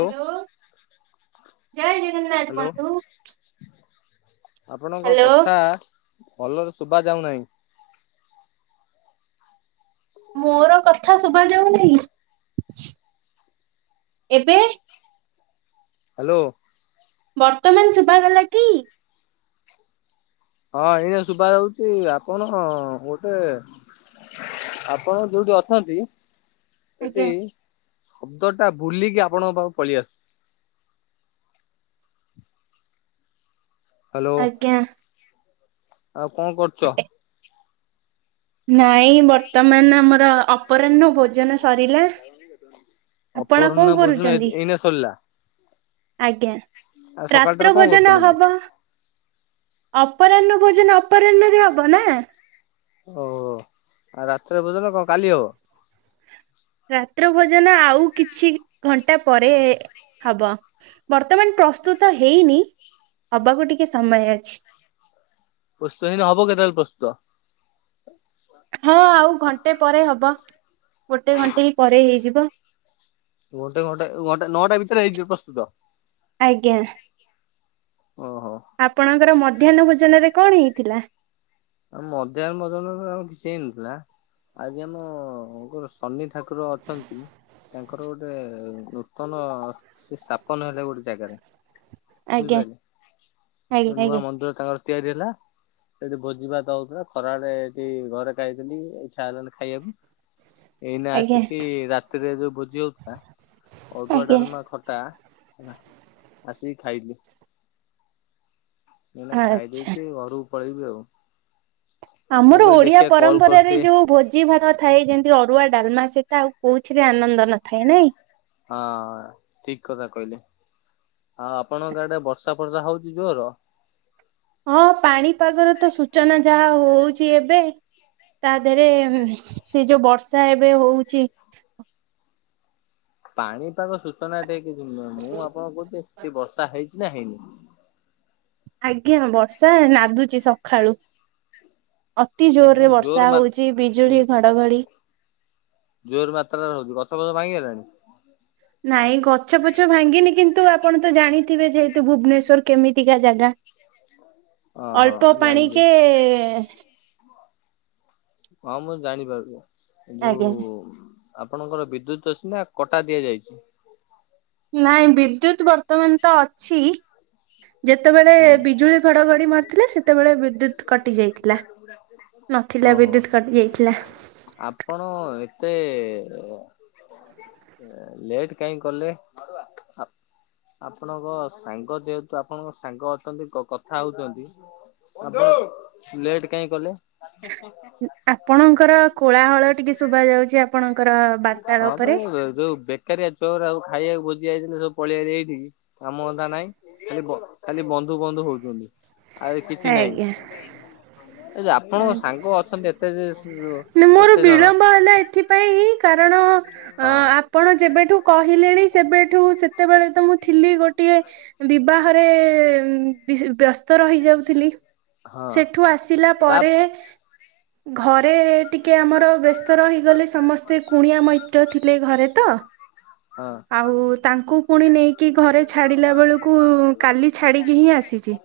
Hello ଜୟ Jagannath hello କୁହନ୍ତୁ। ଆପଣଙ୍କ ହ୍ୟାଲୋ କଥା ଭଲରେ ଶୁଭା ଯାଉନାହିଁ। ମୋର କଥା ଶୁଭା ଯାଉନାହିଁ ଏବେ। ହ୍ୟାଲୋ। ବର୍ତ୍ତମାନ ଶୁଭା ଗଲା କି? ହଁ, ଏଇ ଶୁଭା ଯାଉଛି ଆପଣ ବୋଧେ ଆପଣ ଯଉଠି ଅଛନ୍ତି। ସେଠି ଆଜ୍ଞା ଶବ୍ଦଟା ବୁଲିକି ଆପଣଙ୍କ ପାଖୁ ପଳେଇ ଆସୁଛି। ହ୍ୟାଲୋ ଆଜ୍ଞା। ଆଉ କଣ କରୁଛ? ନାଇଁ, ବର୍ତ୍ତମାନ ଆମର ଅପରାହ୍ନ ଭୋଜ ଆପଣ କଣ ଅପରାହ୍ନ ଭୋଜନ କରୁଛନ୍ତି? ଏଇନା ସରିଲା। ଆଜ୍ଞା ଆଉ ସକାଳଟାରେ ରାତ୍ର କଣ ଭୋଜନ କରୁଥିଲୁ କି ହବ। ଅପରାହ୍ନ ଭୋଜନ ଅପରାହ୍ନରେ ହବ ନା? ଓହୋ ଆଉ ରାତ୍ର ଭୋଜନ କଣ କାଲି ହବ? ରାତ୍ର ଭୋଜନ ଆଉ କିଛି ଘଣ୍ଟା ପରେ ହବ। ବର୍ତ୍ତମାନ ପ୍ରସ୍ତୁତ ହେଇନି ହବାକୁ ଟିକେ ସମୟ ଅଛି। ପ୍ରସ୍ତୁତ ହେଇନି ହବ କେତବେଳେ ପ୍ରସ୍ତୁତ? ହଁ ଆଉ ଘଣ୍ଟେ ପରେ ହବ ଗୋଟେ ଘଣ୍ଟେ ହିଁ ପରେ ହେଇଯିବ। ଗୋଟେ ଘଣ୍ଟେ ଗୋଟେ ନଅଟା ଭିତରେ ହେଇଯିବ ପ୍ରସ୍ତୁତ। ଆଜ୍ଞା। ଓହୋ। ଆପଣଙ୍କର ମଧ୍ୟାହ୍ନ ଭୋଜନରେ କଣ ହେଇଥିଲା? ମଧ୍ୟାହ୍ନ ଭୋଜନରେ ଆଉ କିଛି ହେଇନଥିଲା। ଆଉ କଣ ସନି ଠାକୁର ଅଛନ୍ତି? ତାଙ୍କର ଗୋଟେ ନୂତନ ସେ ସ୍ଥାପନ ହେଲେ ଗୋଟେ ଜାଗାରେ। ଆଜ୍ଞା ବୁଝିପାରିଲେ ଯଉ ଆଜ୍ଞା ନୂଆ ଆଜ୍ଞା ମନ୍ଦିର ତାଙ୍କର ତିଆରି ହେଲା ସେଠି ଭ ଯିବା ତା ଉତାରୁ ଖରା ଆଡ଼େ ଏଠି ଘରେ ଖାଇଥିଲି ଇଛା ହେଲାନ ଖାଇବାକୁ। ଏଇନା ଆଜ୍ଞା ଆସିକି ରାତିରେ ଯଉ ଭୋଜି ହଉଥିଲା। ଅରୁୁଆ ଆଜ୍ଞା ଡାଲମା ଖଟା ହେଲା ଆସିକି ଖାଇଲୁ। ମୁଁ ଏଇନା ଖାଇଦେଇ ଆଚ୍ଛା କି ଘରୁ ପଳେଇବି ଆଉ। ମୁଁ ଆମର କହିଲି ଓଡ଼ିଆ ଦେଖିଆ କଲ୍ ପରମ୍ପରାରେ କରିଦିଏ ଯଉ ଭୋଜି ଭାତ ଥାଏ ଯେମିତି ଅରୁଆ ଡାଲମା ସେଇଟା ଆଉ କଉଥିରେ ଆନନ୍ଦ ନଥାଏ ନାଇଁ। ହଁ ଠିକ୍ କଥା କହିଲେ। ଆଉ ଆପଣଙ୍କ ଆଡ଼େ ବର୍ଷା ଫର୍ଷା ହଉଛିି ଜୋର? ହଁ ପାଣିପାଗର ତ ସୂଚନା ଯାହା ହଉଛି। ତ ଏବେ ତା ଦେହରେ ସେ ଯଉ ବର୍ଷା ଏବେ ହଉଛି। ପାଣିପାଗ ସୂଚନା ଟେ ହେଇଚି ସିନା ମୁଁ ଆପଣ କହୁଛି ସେଠି ବର୍ଷା ହେଇଛି ନା ହେଇନି। ଆଜ୍ଞା ବର୍ଷା ରାଦୁଚି ସକାଳୁ। ଅତି ଜୋରରେ ଜୋର ବର୍ଷା ମା ହଉଛି ବିଜୁଳି ଘଡ଼ଘଡ଼ି। ଜୋର୍ ମାତ୍ରାରେ ହଉଛି ଗଛ ଫଛ ଭାଙ୍ଗିଗଲାଣି? ନାଇଁ ଗଛ ଫଛ ଭାଙ୍ଗିନି କିନ୍ତୁ ଆପଣ ତ ଜାଣିଥିବେ ଯେହେତୁ ଭୁବନେଶ୍ୱର କେମିତିକା ଜାଗା। ହଁ [inaudible] ଅଳ୍ପ ପାଣିି କେ ହଁ ମୁଁ ଜାଣିପାରୁଚି ଯଉ ଆଜ୍ଞା ଆପଣଙ୍କର ବିଦ୍ୟୁତ୍ ଅଛି ନା କଟା ଦିଆଯାଇଛି? ନାଇଁ ବିଦ୍ୟୁତ ବର୍ତ୍ତମାନ ତ ଅଛି। ଯେତେବେଳେ ହୁଁ ବିଜୁଳି ଘଡଘଡି ମାରିଥିଲେ ସେ ସେତେବେଳେ ବିଦ୍ୟୁତ କଟି ଯାଇଥିଲା ନଥିଲା ଓହୋ ବିଦ୍ୟୁତ କଟି ଯାଇଥିଲା। ଆପଣ ଏତେ ଲେଟ୍ କାହିଁକି କଲେ। ଆପଣଙ୍କ ସାଙ୍ଗ ଯେହେତୁ ଆପଣଙ୍କ ସାଙ୍ଗ ଅଛନ୍ତି କଥା ହଉଛନ୍ତି। ଲେଟ୍ କାହିଁକି କଲେ। [inaudible] ଆପଣଙ୍କର କୋଳାହଳ ଟିକେ ଶୁଭା ଯାଉଛି ଆପଣଙ୍କର ହଁ ବାର୍ତ୍ତାଳାପରେ। ଯୋଉ ବେକାରିଆ ଛୁଆ ଗୁଡା ଖାଇବାକୁ ଭୋଜି ଯାଇଥିଲେ ସବୁ ପଳେଇଆ ଏଇଠିକି କାମ ଧନ୍ଧା ନାଇଁ ଖାଲି ଖାଲି ବନ୍ଧୁ ବନ୍ଧୁ ହଉଛନ୍ତି। ଆରେ କିଛି ନାଇଁ ଆଜ୍ଞା ହେଲେ ଆପଣଙ୍କ ଆଜ୍ଞା ସାଙ୍ଗ ଅଛନ୍ତି ଏ ଏତେ ମୋର କେତେ ଜଣ? ବିଳମ୍ବ ହେଲା ଏଥିପାଇଁ କାରଣ ହଁ ଆପଣ ଯେବେଠୁ କହିଲେଣି ସେବେଠୁ ସେତେବେଳେ ତ ମୁଁ ଥିଲି ଗୋ ଗୋଟିଏ ବିବାହରେ ବ୍ୟସ୍ତ ବ୍ୟସ୍ତ ରହିଯାଉଥିଲି ହଁ ସେଠୁ ଆସିଲା ତା ପରେ ଘ ଘରେ ଟିକେ ଆମର ବ୍ୟସ୍ତ ରହିଗଲେ ସମସ୍ତେ କୁଣିଆ ମୈତ୍ର ଥିଲେ ଘରେ ତ ହଁ। ଆଉ ତାଙ୍କୁ ପୁଣି ନେଇକି ଘରେ ଛାଡିଲା ବେଳକୁ କାଲି ଛାଡ଼ିକି ହିଁ ଆସିଛି।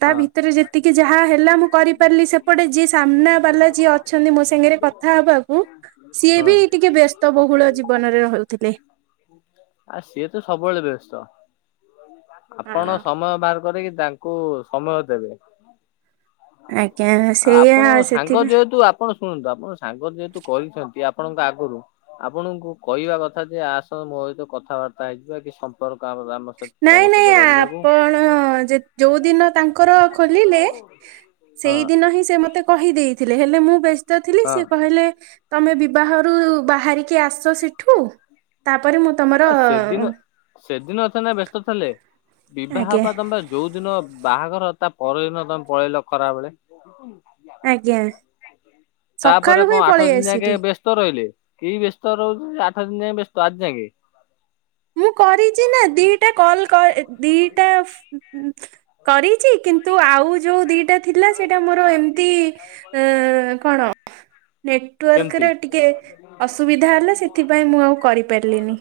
ତା ହଁ ଭିତରେ ଯେତିକି ଯାହା ହେଲା ମୁଁ କରିପାରିଲି ସେପଟେ ଯିଏ ସାମ୍ନା ବାଲା ଯିଏ ଅଛନ୍ତି ମୋ ସାଙ୍ଗରେ କଥା ହବାକୁ ସିଏ ହଁ ବି ଟିକେ ବେ ବ୍ୟସ୍ତ ବହୁଳ ଜୀବନରେ ରହୁଥିଲେ। ଆ ସିଏ ତ ସବୁବେଳେ ବ୍ୟସ୍ତ। ଆପଣ ହଁ। ସମୟ ବାହାର କରିକି ତାଙ୍କୁ ସମୟ ଦେବେ। ଆଜ୍ଞା ସେଇଆ ଆପଣ ସାଙ୍ଗ ସେଥିପାଇଁ ଯେହେତୁ ଆ ଆପଣ ଶୁଣନ୍ତୁ ଆପଣ ସାଙ୍ଗ ଯେହେତୁ କହିଛନ୍ତି ଆପଣଙ୍କ ଆଗରୁ ଆପଣଙ୍କୁ କହିବା କଥା ଯେ ଆସ ମୋ ସହିତ କଥାବାର୍ତ୍ତା ହେଇଯିବା କି ସମ୍ପର୍କ ଆମ ସହିତ ତମ ସହିତ ଗଢିବାକୁ କଣ ଯୋଉଦିନ ତାଙ୍କର ଖୋଲିଲେ ହଁ ସେଇ ଦିନ ହିଁ ସେ ମତେ କହିଦେଇଥିଲେ ହେଲେ ମୁଁ ବ୍ୟସ୍ତ ଥିଲି ହଁ ସିଏ କହିଲେ ତମେ ବିବାହରୁ ବାହାରିକି ଆସ ସେଠୁ ତାପରେ ମୋ ଆ ସେଦିନ ସେଦିନ ସିନା ବ୍ୟସ୍ତ ଥିଲେ ବିବାହ ଆଜ୍ଞା ପର୍ଯ୍ୟନ୍ତ ତ ଯୋଉଦିନ ବାହାଘର ତା ପରଦିନ ତମେ ପଳେଇଲ ଖରାବେଳେ ଆଜ୍ଞା ସକାଳୁ ତାପରେ ହିଁ କଣ ଆଠ ପଳେଇ ଦିନି ଆସିଲି ଯାକେ ବେ ବ୍ୟସ୍ତ ରହିଲେ କି ବ୍ୟସ୍ତ ରହୁଛନ୍ତି ଆଠ ଦିନି ଯାଏ ବ୍ୟସ୍ତ ଆଜି ଯାକେ ମୁଁ କରିଛି ନା ଦିଟା କଲ କଲ ଦିଟା କରିଛି କିନ୍ତୁ ଆଉ ଯୋଉ ଦିଟା ଥିଲା ସେଇଟା ମୋର ଏମିତି ଅ କଣ? କେମିତି ନେଟୱାର୍କରେ ଟିକେ ଅସୁବିଧା ହେଲା ସେଥିପାଇଁ ମୁଁ ଆଉ କରିପାରିଲିନି।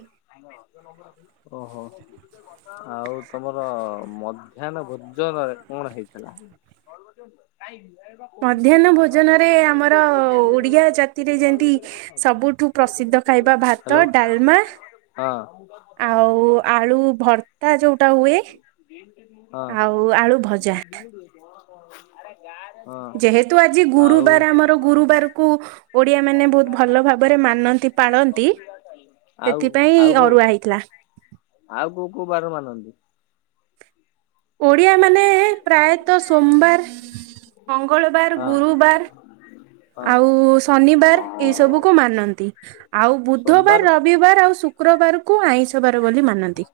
ଓହୋ ଆଉ ତମର ମ ମଧ୍ୟାହ୍ନ ଭୋଜନରେ କଣ ହେଇଥିଲା? ମଧ୍ୟାହ୍ନ ଭୋଜନରେ ଆମର ଓଡ଼ିଆ ଜାତିରେ ଯେମତି ସବୁଠୁ ପ୍ରସିଦ୍ଧ ଖାଇବା ହ୍ୟାଲୋ ଭାତ ଡାଲମା ହଁ। ତା ଯୋଉଟା ହୁଏ, ହଁ ଆଉ ଆଳୁଭଜା। ହଁ। ଯେହେତୁ ଆଜି ଆଉ ଗୁରୁବାର ଆମର ଗୁରୁବାରକୁ ଓଡ଼ିଆମାନେ ବହୁତ ଭଲ ଭାବରେ ମାନନ୍ତି ପାଳନ୍ତି ଆଉ ସେଥିପାଇଁ ଆଉ କୋଉ ଅରୁଆ ହେଇଥିଲା। ଆଉ କୋଉ କୋଉ ବାର ମାନନ୍ତି? ଓଡିଆ ମାନେ ପ୍ରାୟତଃ ସୋମବାର ମଙ୍ଗଳବାର, ହଁ ଗୁରୁବାର ହଁ। ଆଉ ଶନିବାର ଏଇ ସବୁକୁ ମାନନ୍ତି। ଆଉ ବୁଧବାର ସୋମବାର ର ରବିବାର ଆଉ ଶୁକ୍ରବାରକୁ ଆଇଁଷ ବାର ବୋଲି ମାନନ୍ତି।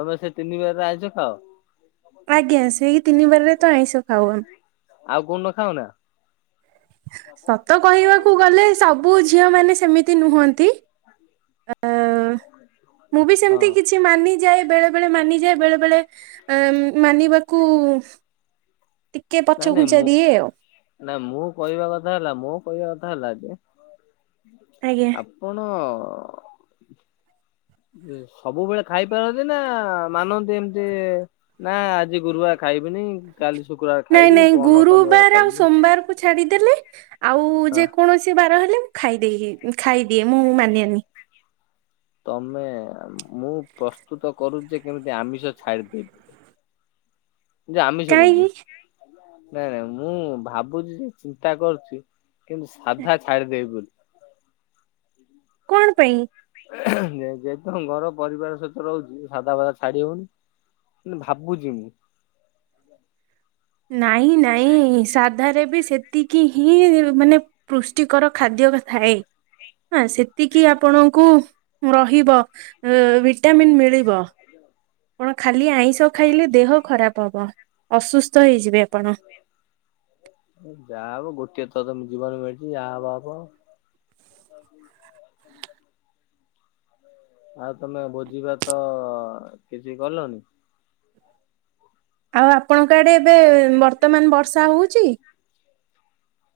ତମେ ସେ ତିନିିବାରରେ ଆଇଁଷ ଖାଅ? ଆଜ୍ଞା, ସେଇ ତିନିିବାରରେ ତ ଆଇଁଷ ଖାଉ। ଆଉ କୋଉଦିନ ଖାଉନା? ସତ କହିବାକୁ ଗଲେ ସବୁ ଝିଅମାନେ ସେମିତି ନୁହନ୍ତି। ଅ ମୁଁ ବି ସେମତି ହଁ। କିଛି ମାନି ଯାଏ ବେଳେ ବେଳେ ମାନିଯାଏ। ବେଳେ ବେଳେ ଏଁ ମାନିବାକୁ ଟିକେ ପଛ ନାଇ ନାଇଁ ଘୁଞ୍ଚା ମୁଁ ଦିଏ ଆଉ ନା ମୁଁ କହିବା କଥା ହେଲା, ମୋ କହିବା କଥା ହେଲା ଯେ ଆଜ୍ଞା। ଆପଣ ସବୁବେଳେ ଖାଇପାରନ୍ତି ନା ମାନନ୍ତି ଏମତି ନା ଆଜି ଗୁରୁବାର ଖାଇବିନି କାଲି ଶୁକ୍ରବାର ନାଇଁ ଖାଇବି ନାଇଁ ପହରଦିନ ଶନିବାର ଗୁରୁବାର ଆଉ ଖାଇବିନି ସୋମବାରକୁ ଛାଡିଦେଲେ ଆଉ ହଁ। ଯେକୌଣସି ବାର ହେଲେ ଖାଇଦେଇହୁଏ, ଖାଇଦିଏ ମୁଁ ମାନେନି। ତମେ, ମୁଁ ପ୍ରସ୍ତୁତ କରୁଚି କେମିତି ଆମିଷ ଛାଡିଦେବି। ଯେ ଆମିଷ କହୁଚି, କାହିଁକି ନାଇଁ ନାଇଁ ମୁଁ ଭାବୁଚି ଯେ ଚିନ୍ତା କରୁଚି କେମିତି ସାଧା ଛାଡି ଦେବି ବୋଲି। କଣ ପାଇଁ? ଯେହେତୁ ଆମ ଘର ପରିବାର ସହିତ ରହୁଚି ସାଦା ଫାଦା ଛାଡି ହଉନି। କିନ୍ତୁ ଭାବୁଚି ମୁଁ ନାଇଁ ନାଇଁ ସାଧାରେ ବି ସେତିକି ହିଁ ମାନେ ପୁଷ୍ଟିକର ଖାଦ୍ୟ ଥାଏ। ସେତିକି ଆପଣଙ୍କୁ ରହିବ ଅଁ ଭିଟାମିନ୍ ମିଳିବ। ଆପଣ ଖାଲି ଆଇଁଷ ଖାଇଲେ ଦେହ ଖରାପ ହବ। ଅସୁସ୍ଥ ହେଇଯିବେ ଆପଣ। ଯାହା ହବ ଗୋଟଏ ଥରତ ଜୀବନ ମିଳିଚି ଯାହା ହବ ହବ। ଆଉ ତମେ ଭୋଜିଭାତ କିଛି କଲଣି? ଆଉ ଆପଣଙ୍କ ଆଡ଼େ ଏବେ ବର୍ତ୍ତମାନ ବର୍ଷା ହଉଚି?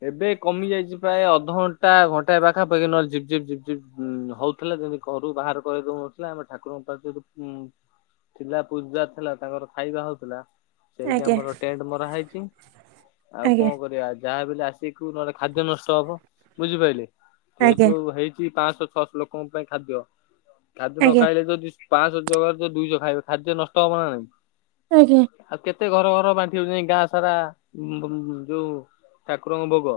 ଏବେ କମି ଯାଇଛି ପ୍ରାୟ ଅଧଘଣ୍ଟା ଘଣ୍ଟାଏ ପାଖାପାଖି ନହେଲେ ଝିପ୍ ଝିପ୍ ହଉ ଥିଲା, ଯେମିତି ଘରୁ ବାହାର କରିଦଉନଥିଲା ଆମେ ଠାକୁରଙ୍କ ପାଖରେ ଥିଲା ପୂଜା ଥିଲା ତାଙ୍କର ଖାଇବା ହଉଥିଲା। ସେଇଠି ଆଜ୍ଞା ଆମର ଟେଣ୍ଟ ମରା ହେଇଚି। ଆଉ ଆଜ୍ଞା କଣ କରିବା ଯାହା ବି ହେଲେ ସେଇଠୁ ନହେଲେ ଖାଦ୍ୟ ନଷ୍ଟ ହବ, ବୁଝିପାରିଲେ? ଆଜ୍ଞା ଯେହେତୁ ହେଇଛି ପାଞ୍ଚଶହ ଛଅଶହ ଲୋକ ଲୋକଙ୍କ ପାଇଁ ଖାଦ୍ୟ। ଖାଦ୍ୟ ନ ଆଜ୍ଞା ଖାଇଲେ ଯଦି ପାଞ୍ଚଶହ ଜାଗାରେ ଦୁଇଶହ ଖାଇବେ ଖାଦ୍ୟ ନଷ୍ଟ ହବ ନା ନାଇଁ? ଆଜ୍ଞା ଆଉ କେତେ ଘର ଘର ବାଣ୍ଟିବ ଜାଇଁକି ଗାଁ ସାରା, ଯୋଉ ଠାକୁରଙ୍କ ଭୋଗ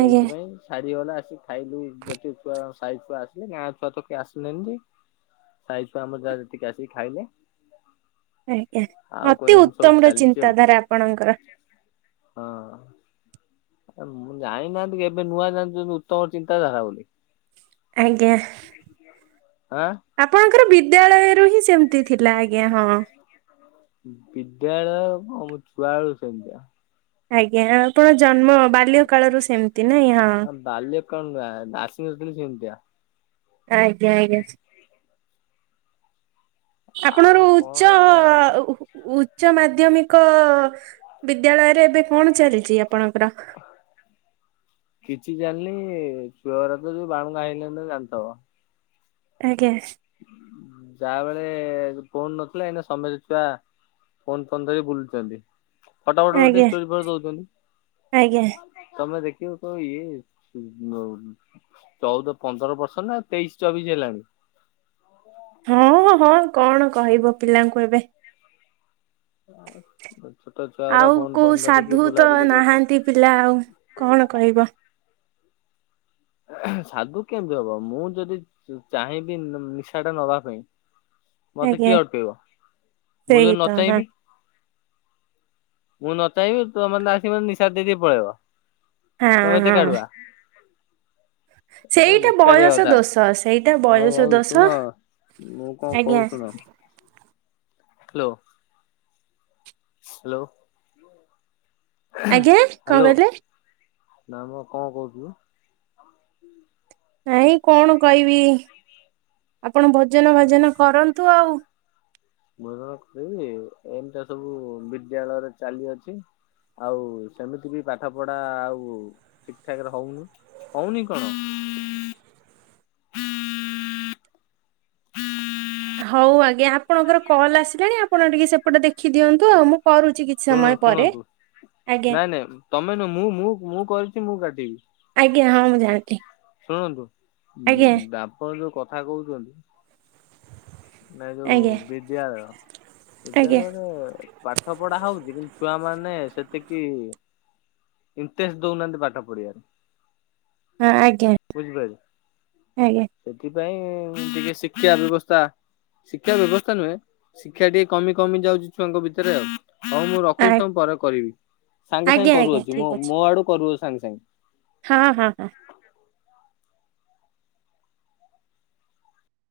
ଆଜ୍ଞା ଛାଡ଼ିଗଲା ଆସି। ଖାଇଲୁ ଯେତେ ଛୁଆ ସାାଇଛୁଆ ଆସିଲେ ଗାଁ ଛୁଆ ତ କିଏ ଆସିଲେନି ସାଇ ଛୁଆ ଆମର ଯାହା ଯେତିକି ଆସିକି ଖାଇଲେ। ଆଜ୍ଞା ଆଉ କଣ ଅତି ଏମିତି ସବୁ ଉତ୍ତମ ର ଚାଲିଛି ଆଉ ଚିନ୍ତାଧାରା ଆପଣଙ୍କର। ହଁ। ଜାଣିନାହାନ୍ତି କି ଏବେ ନୂଆ ଜାଣୁଚନ୍ତି ଉତ୍ତମ ଚିନ୍ତାଧାରା ବୋଲି। ଆଜ୍ଞା। ଆଁ ଆପଣଙ୍କର ବିଦ୍ୟାଳୟରୁ ହିଁ ସେମ୍ତି ଥିଲା ଆଜ୍ଞା ହଁ। ବିଦ୍ୟାଳୟ କଣ ମୁଁ ଛୁଆ ବେଳୁ ସେମ୍ତିଆ। ଆଜ୍ଞା ଆପଣ ଜନ୍ମ ବାଲ୍ୟ କାଳରୁ ସେମ୍ତି ନାଇଁ ହଁ। ବାଲ୍ୟ କାଳରୁ [unintelligible] ଆସି ନଥିଲି ସେମ୍ତିଆ। ଆଜ୍ଞା-ଆଜ୍ଞା। ଆପଣର ଆଉ କଣ ଉଚ୍ଚ ଏଇଆ ହଉଛି। [unintelligible] ଉଚ୍ଚ ମାଧ୍ୟମିକ ବିଦ୍ୟାଳୟରେ ଏବେ କଣ ଚାଲିଚି ଆପଣଙ୍କର? କିଛି ଜାଣିନି ଛୁଆଗୁରା ତ ଯୋଉ ବାଳୁଙ୍ଗା ହେଇଗଲେଣି ତମେ ଜାଣିଥିବ। ଆଜ୍ଞା। ଯାହା [unintelligible] ଫୋନ୍ ନଥିଲା ଏଇନା ସମସ୍ତେ ଛୁଆ ଫୋନ୍-ଫୋନ୍ ଧରି ବୁଲୁଚନ୍ତି ଫଟ-ଫଟ ଉଠେଇକି ଆଜ୍ଞା ଷ୍ଟୋରୀ ଫୋରି ଆଜ୍ଞା ଦଉଚନ୍ତି। ତମେ ଦେଖିବ କହିବ ଇଏ [unintelligible] ଚଉଦ ପନ୍ଦର ବର୍ଷ ନା ତେଇଶି ଚବିଶି ହେଲାଣି। ହଁ-ହଁ କଣ କହିବ ପିଲାଙ୍କୁ ଏବେ। ଛୋଟ ଛୁଆଗୁରା ଆଉ କୋଉ ଫୋନ୍-ଫୋନ୍ ଧରିକି ସାଧୁ ତ ବୁଲାବୁଲି କରୁଚନ୍ତି। ନାହାନ୍ତି ପିଲା ଆଉ କଣ କହିବ। ସାଧୁ କେମ୍ତି ହବ ମୁଁ ଯଦି ଚାହିଁବି ନିଶାଟା ନବା ପାଇଁ ମତେ ଆଜ୍ଞା କିଏ ଅଟକେଇବ ମୁଁ ସେଇ ଯଦି ନ ତ ହଁ ଚାହିଁବି ମୁଁ ନ ଚାହିଁବି ତୁମେ ମାନେ ଆସିକି ମତେ ନିଶା ଦେଇ-ଦେଇ ପଳେଇବ। ତମେ ଏତେ ହଁ-ହଁ। କାଢୁଆ ସେଇଟା ବେକାରିଆ ବୟସ କଥା। ଦୋଷ ସେଇଟା ବୟସ ଦୋଷ ମୁଁ କଣ ଆଜ୍ଞା କହୁଚି ଶୁଣ। ହାଲୋ। ହାଲୋ। ଆଜ୍ଞା କଣ ହାଲୋ। କହିଲେ ନାଇଁ କଣ କହିବି ଆପଣ ଭୋଜନ୍ ଭାଜନ୍ କରନ୍ତୁ ଆଉ। ଭୋଜନ୍ କରିବି ଏମ୍ତିଆ ସବୁ ବିଦ୍ୟାଳୟରେ ଚାଲି ଅଛି। ଆଉ ସେମିତି ବି ପାଠ ପଢା ଆଉ ଠିକ୍ ଠାକ୍ ରେ ହଉନି। ହଉନି କଣ। ହଉ ଆଜ୍ଞା ଆପଣଙ୍କର କଲ୍ ଆସିଲାଣି ଆପଣ ଟିକେ ସେପଟେ ଦେଖି ଦିଅନ୍ତୁ ଆଉ ମୁଁ କରୁଚି ଶୁଣ ଶୁଣନ୍ତୁ ନାଇଁ-ନାଇଁ ତମେ [unintelligible] ମୁଁ-ମୁଁ-ମୁଁ କରିଚି ମୁଁ କାଟିବି। ଆଜ୍ଞା ହଁ ମୁଁ ଜାଣିଲି। ଶୁଣନ୍ତୁ ଆଜ୍ଞା [unintelligible] ଯୋଉ କଥା କହୁଚନ୍ତି ନା ଯୋଉ ଆଜ୍ଞା ବିଦ୍ୟାଳୟ ଆଜ୍ଞା ବିଦ୍ୟାଳୟରେ ପାଠ ପଢା ହଉଚି କିନ୍ତୁ ଛୁଆ ମାନେ ସେତିକି ଇଣ୍ଟରେଷ୍ଟ ଦଉନାହାନ୍ତି ପାଠ ପଢିବାରେ। ହଁ ଆଜ୍ଞା ବୁଝିପାଇଲେ। ଆଜ୍ଞା ସେଥିପାଇଁ ଟିକେ ଶିକ୍ଷା ବ୍ୟବସ୍ଥା ଶିକ୍ଷା ବ୍ୟବସ୍ଥା ନୁହେଁ ଶିକ୍ଷା ଟିକେ କମି କମି ଯାଉଚି ଛୁଆଙ୍କ ଭିତରେ ଆଉ। ହଉ ମୁଁ ଆ- ରଖୁଚି ତମ ପରେ କରିବି ସାଙ୍ଗେ ଆଜ୍ଞା ସାଙ୍ଗେ ଆଜ୍ଞା କରୁଅଛି ମୋ ଠିକ୍ ଅଛି ମୋ ଆଡୁ କରୁଅ ସାଙ୍ଗେ ସାଙ୍ଗେ। ହଁ ହଁ ହଁ।